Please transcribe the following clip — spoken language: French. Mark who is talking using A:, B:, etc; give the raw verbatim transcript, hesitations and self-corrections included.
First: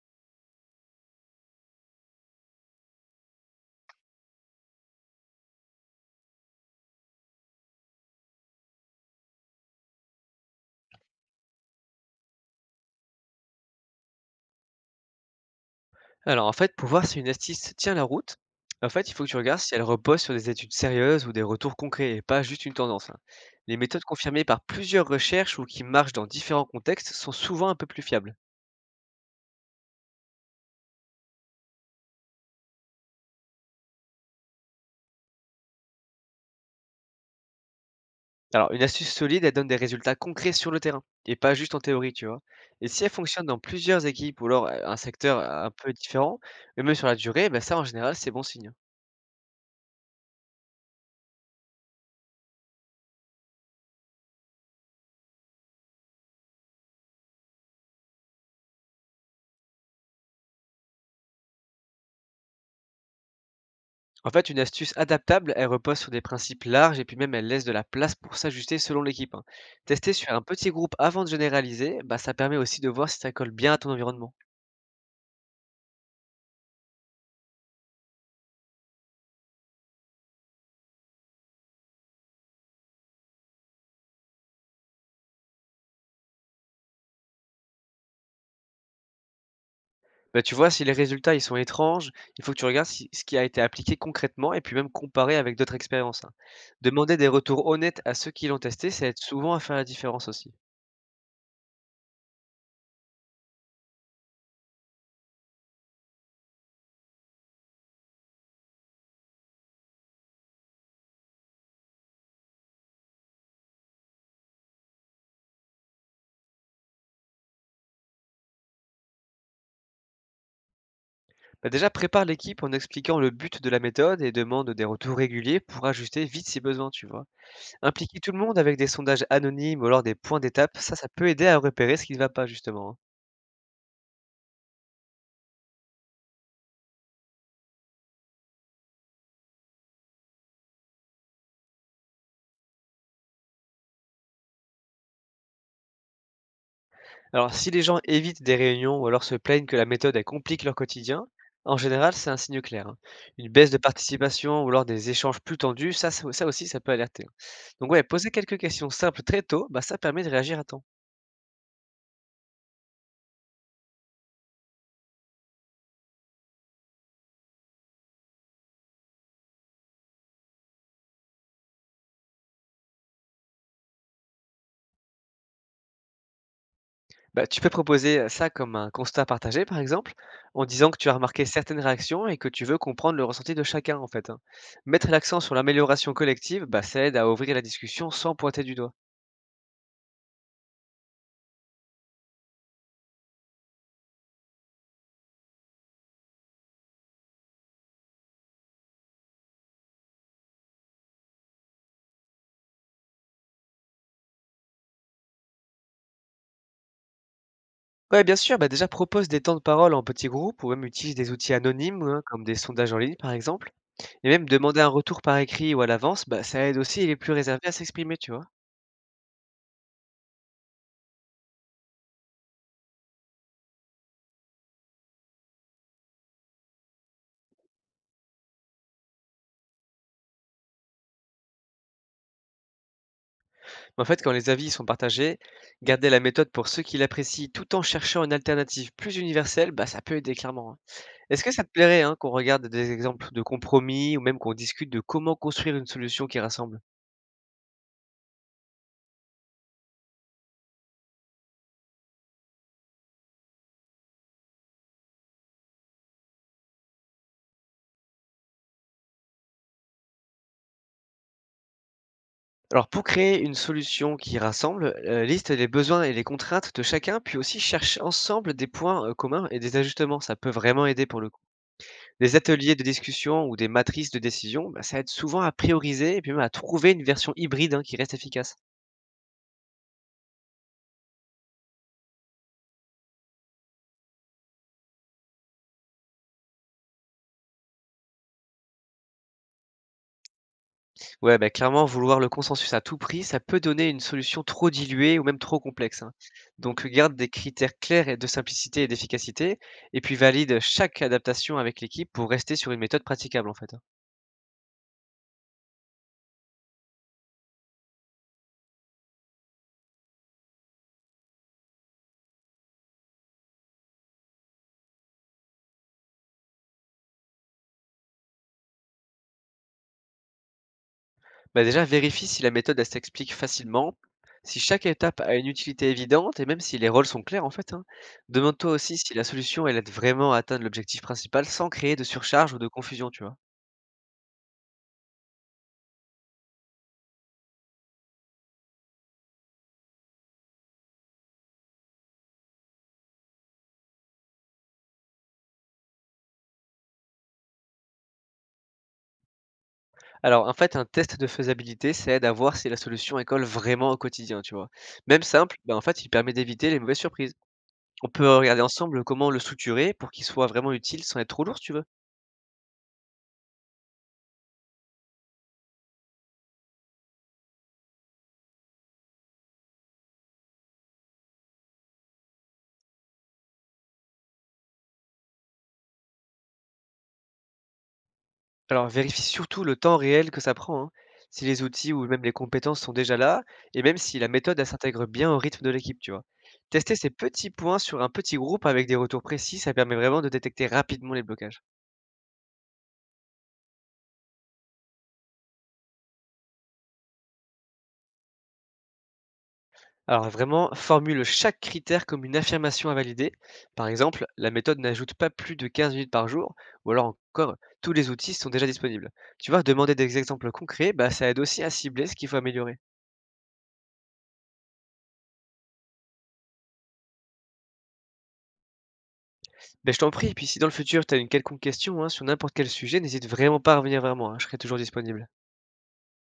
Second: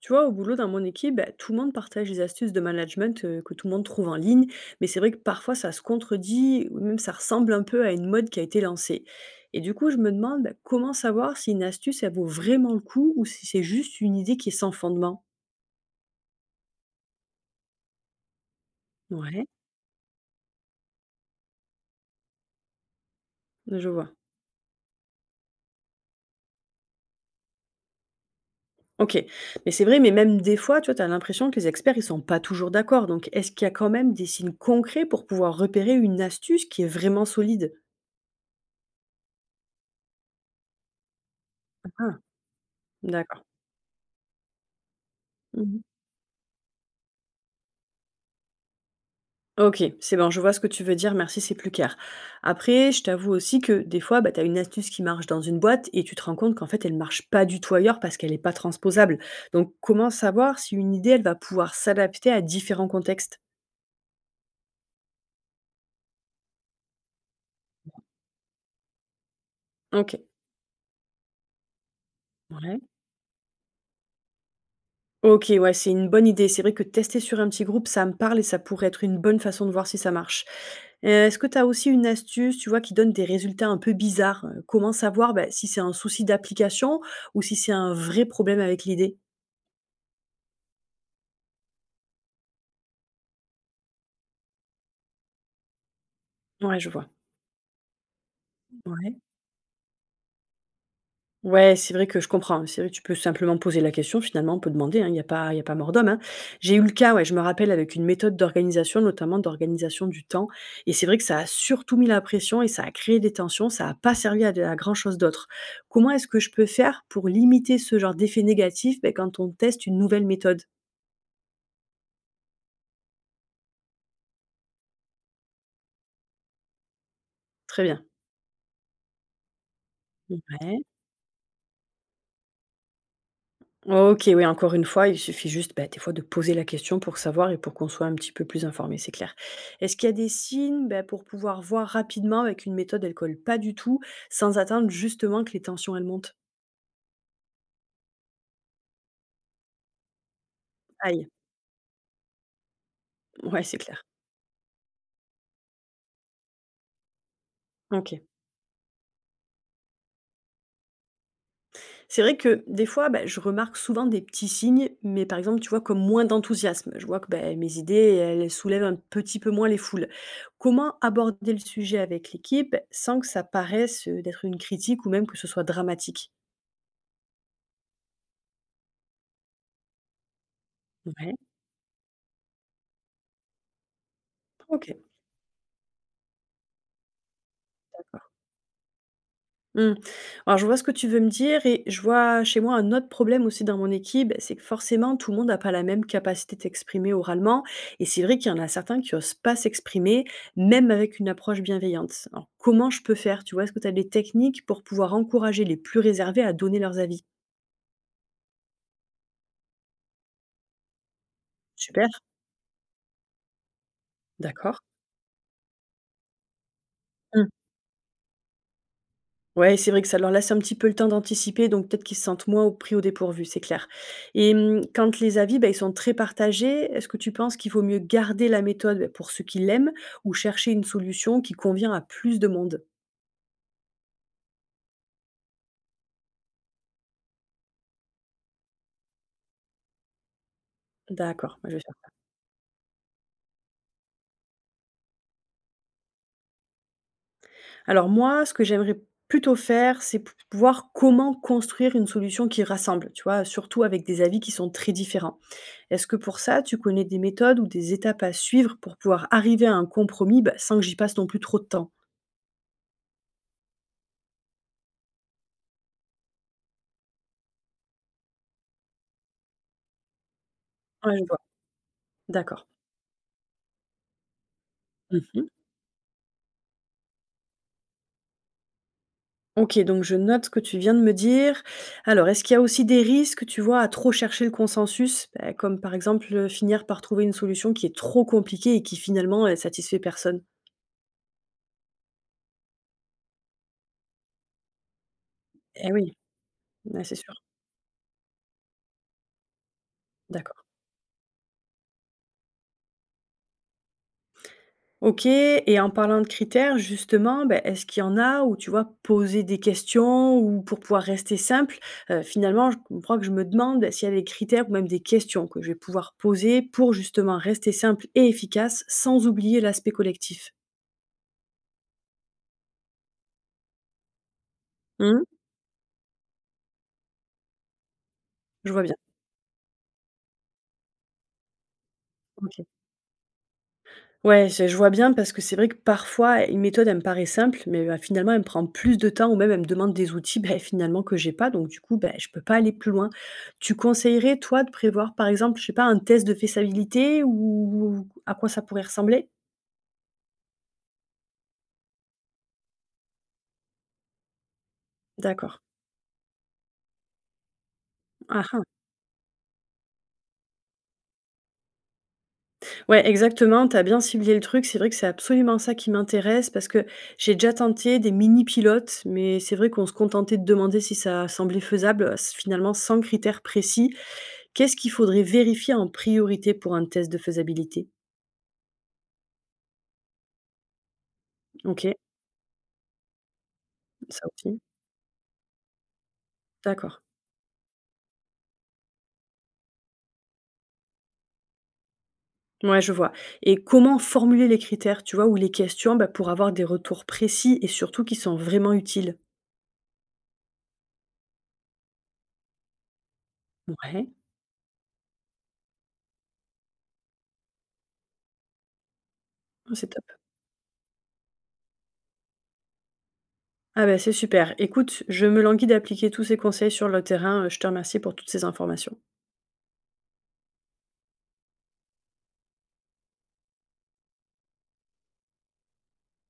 A: Tu vois, au boulot, dans mon équipe, bah, tout le monde partage les astuces de management euh, que tout le monde trouve en ligne, mais c'est vrai que parfois ça se contredit, ou même ça ressemble un peu à une mode qui a été lancée. Et du coup, je me demande bah, comment savoir si une astuce, elle vaut vraiment le coup ou si c'est juste une idée qui est sans fondement.
B: Alors, en fait, pour voir si une astuce tient la route, en fait, il faut que tu
A: Ouais,
B: regardes si elle repose sur des études sérieuses ou des retours concrets et pas juste une tendance, hein. Les
A: je
B: méthodes
A: vois.
B: confirmées par plusieurs recherches ou qui marchent dans différents contextes sont souvent un peu plus fiables.
A: Ok, mais c'est vrai, mais même des fois, tu vois, tu as l'impression que les experts, ils sont pas toujours d'accord. Donc, est-ce qu'il y a quand même des signes concrets pour pouvoir repérer une astuce qui est vraiment solide?
B: Alors, une astuce solide, elle donne des résultats concrets sur le terrain et pas juste en théorie,
A: Ah,
B: tu vois. Et si elle fonctionne
A: d'accord.
B: dans plusieurs équipes ou alors euh, un secteur un peu différent, et même sur la durée, eh ben ça, en général, c'est bon signe.
A: OK, c'est bon, je vois ce que tu veux dire, merci, c'est plus clair. Après, je t'avoue aussi que des fois, bah, tu as une astuce qui marche dans une boîte et tu te rends compte qu'en fait, elle marche pas du tout ailleurs parce qu'elle n'est pas transposable. Donc, comment savoir si une idée, elle va pouvoir s'adapter à différents contextes?
B: En fait, une astuce adaptable, elle repose sur des principes larges et puis même elle laisse de la place pour s'ajuster selon l'équipe, hein. Tester
A: OK.
B: sur un petit groupe avant de généraliser, bah, ça permet aussi
A: Ouais.
B: de voir si ça colle bien à ton environnement.
A: OK, ouais, c'est une bonne idée. C'est vrai que tester sur un petit groupe, ça me parle et ça pourrait être une bonne façon de voir si ça marche. Euh, Est-ce que tu as aussi une astuce, tu vois, qui donne des résultats un peu bizarres? Euh, Comment savoir bah, si c'est un souci d'application ou si c'est un vrai problème avec l'idée?
B: Bah, tu vois, si les résultats ils sont étranges, il faut que tu regardes si- ce qui a été appliqué concrètement et puis même comparer avec d'autres expériences, hein.
A: Ouais, je vois.
B: Demander des retours honnêtes à ceux qui l'ont testé, ça aide
A: Ouais.
B: souvent à faire la différence aussi.
A: Ouais, c'est vrai que je comprends, hein. C'est vrai que tu peux simplement poser la question, finalement, on peut demander, hein, il n'y a pas il y a pas mort d'homme, hein. J'ai eu le cas, ouais, je me rappelle avec une méthode d'organisation, notamment d'organisation du temps et c'est vrai que ça a surtout mis la pression et ça a créé des tensions, ça a pas servi à de à grand chose d'autre. Comment est-ce que je peux faire pour limiter ce genre d'effet négatif, ben quand on teste une nouvelle méthode?
B: Bah, déjà, prépare l'équipe en expliquant le but de la méthode et demande des retours réguliers pour ajuster vite si besoin, tu vois.
A: Très bien.
B: Impliquer tout le monde avec des sondages anonymes ou alors des points d'étape,
A: Ouais.
B: ça, ça peut aider à repérer ce qui ne va pas justement, hein.
A: OK, oui, encore une fois, il suffit juste, bah, des fois, de poser la question pour savoir et pour qu'on soit un petit peu plus informé, c'est clair. Est-ce qu'il y a des signes, bah, pour pouvoir voir rapidement avec une méthode, elle colle pas du tout, sans attendre justement que les tensions, elles montent?
B: Alors si les gens évitent des réunions ou alors se plaignent que la méthode, elle complique leur quotidien,
A: Aïe,
B: en général, c'est un signe clair, hein. Une
A: ouais,
B: baisse de
A: c'est clair.
B: participation ou alors des échanges plus tendus, ça, ça ça aussi, ça peut alerter, hein. Donc ouais,
A: OK.
B: poser quelques questions simples très tôt, bah, ça permet de réagir à temps.
A: C'est vrai que des fois, bah, je remarque souvent des petits signes, mais par exemple, tu vois, comme moins d'enthousiasme. Je vois que bah, mes idées, elles soulèvent un petit peu moins les foules. Comment aborder le sujet avec l'équipe sans que ça paraisse euh, d'être une critique ou même que ce soit dramatique?
B: Bah, tu peux proposer ça comme un constat partagé, par exemple, en disant que tu as
A: Ouais,
B: remarqué certaines réactions et que tu veux comprendre le ressenti de chacun, en fait, hein.
A: OK.
B: Mettre l'accent sur l'amélioration collective, bah, ça aide à ouvrir la discussion
A: D'accord.
B: sans pointer du doigt.
A: Mmh. Alors je vois ce que tu veux me dire et je vois chez moi un autre problème aussi dans mon équipe, c'est que forcément tout le monde n'a pas la même capacité d'exprimer oralement et c'est vrai qu'il y en a certains qui osent pas s'exprimer, même avec une approche bienveillante. Alors comment je peux faire, tu vois, est-ce que tu as des techniques pour pouvoir encourager les plus réservés à donner leurs avis?
B: Ouais, bien sûr, bah, déjà propose des temps de parole en petits groupes ou même utilise des outils anonymes,
A: Super,
B: hein, comme des sondages en ligne, par exemple. Et même demander
A: d'accord.
B: un retour par écrit ou à l'avance, bah, ça aide aussi les plus réservés à s'exprimer, tu vois?
A: Ouais, c'est vrai que ça leur laisse un petit peu le temps d'anticiper, donc peut-être qu'ils se sentent moins au pris au dépourvu, c'est clair. Et hum, quand les avis, bah, ils sont très partagés, est-ce que tu penses qu'il vaut mieux garder la méthode bah, pour ceux qui l'aiment ou chercher une solution qui convient à plus de monde?
B: Mais en fait, quand les avis sont partagés, garder la méthode pour ceux qui l'apprécient tout en cherchant une alternative plus universelle, bah, ça peut aider clairement, hein. Est-ce que
A: D'accord,
B: ça
A: moi,
B: te
A: je vais
B: plairait,
A: faire.
B: hein, qu'on regarde des exemples de compromis ou même qu'on discute de comment construire une solution qui rassemble?
A: Alors moi, ce que j'aimerais plutôt faire, c'est p- voir comment construire une solution qui rassemble, tu vois, surtout avec des avis qui sont très différents. Est-ce que pour ça, tu connais des méthodes ou des étapes à suivre pour pouvoir arriver à un compromis bah, sans que j'y passe non plus trop de temps?
B: Alors pour créer une solution qui rassemble, heu, liste les besoins et les contraintes de chacun, puis aussi cherche ensemble des points, heu, communs et des ajustements, ça peut vraiment aider
A: Ouais,
B: pour
A: je
B: le
A: vois.
B: coup. Des
A: D'accord.
B: ateliers de discussion ou des matrices de décision, bah, ça aide souvent
A: Mmh.
B: à prioriser et puis même à trouver une version hybride, hein, qui reste efficace.
A: OK, donc je note ce que tu viens de me dire. Alors, est-ce qu'il y a aussi des risques, tu vois, à trop chercher le consensus? Bah, comme par exemple, heu, finir par trouver une solution qui est trop compliquée et qui finalement, elle satisfait personne?
B: Ouais, bah, clairement vouloir le consensus à tout prix, ça peut donner une solution trop diluée ou même trop
A: Eh
B: complexe, hein.
A: oui,
B: Donc
A: ouais,
B: garde
A: c'est
B: des
A: sûr.
B: critères clairs et de simplicité et d'efficacité et puis valide
A: D'accord.
B: chaque adaptation avec l'équipe pour rester sur une méthode praticable en fait, hein.
A: OK, et en parlant de critères justement, bah, est-ce qu'il y en a où, tu vois, poser des questions ou pour pouvoir rester simple, heu, finalement, je comprends que je me demande ben, s'il y a des critères ou même des questions que je vais pouvoir poser pour justement rester simple et efficace sans oublier l'aspect collectif?
B: Bah déjà, vérifie si la méthode, elle s'explique facilement, si chaque étape a une utilité évidente et même si les rôles sont clairs en fait, hein. Demande-toi
A: Je vois bien,
B: aussi si la solution, elle aide vraiment à atteindre l'objectif principal sans créer de surcharge ou
A: OK.
B: de confusion, tu vois.
A: Ouais, je je vois bien parce que c'est vrai que parfois une méthode, elle me paraît simple, mais, bah, finalement, elle me prend plus de temps ou même elle me demande des outils, beh, finalement que j'ai pas donc du coup, beh, je peux pas aller plus loin. Tu conseillerais, toi, de prévoir, par exemple, je sais pas, un test de faisabilité ou à quoi ça pourrait ressembler?
B: Alors en fait, un test de faisabilité, ça aide à voir si la solution, elle colle vraiment au quotidien, tu vois. Même simple,
A: D'accord.
B: bah en fait, il permet d'éviter les mauvaises surprises. On peut
A: Ah
B: regarder
A: ah.
B: ensemble comment le structurer pour qu'il soit vraiment utile sans être trop lourd, si tu veux.
A: Ouais, exactement, tu as bien ciblé le truc. C'est vrai que c'est absolument ça qui m'intéresse parce que j'ai déjà tenté des mini pilotes, mais c'est vrai qu'on se contentait de demander si ça semblait faisable, heu, s finalement sans critères précis. Qu'est-ce qu'il faudrait vérifier en priorité pour un test de faisabilité?
B: Alors vérifie surtout le temps réel que ça prend, hein, si les outils
A: OK,
B: ou même les compétences sont déjà là, et même si la
A: ça
B: méthode,
A: aussi.
B: elle s'intègre bien au rythme de l'équipe, tu vois.
A: D'accord.
B: Tester ces petits points sur un petit groupe avec des retours précis, ça permet vraiment de détecter rapidement les blocages.
A: Ouais, je vois, et comment formuler les critères, tu vois, ou les questions, bah, pour avoir des retours précis et surtout qui sont vraiment utiles?
B: Alors vraiment, formule chaque critère comme une affirmation à valider. Par
A: Ouais,
B: exemple, la méthode n'ajoute pas plus de quinze minutes par jour, ou alors encore, tous les outils sont déjà disponibles. Tu vois,
A: oh, c'est
B: demander
A: top.
B: des exemples concrets, bah, ça aide aussi à cibler ce qu'il faut améliorer.
A: Ah bah, c'est super. Écoute, je me languis d'appliquer tous ces conseils sur le terrain, je te remercie pour toutes ces informations.
B: Ben je t'en prie, et puis si dans le futur tu as une quelconque question, hein, sur n'importe quel sujet, n'hésite vraiment pas à revenir vers moi, hein, je serai toujours disponible.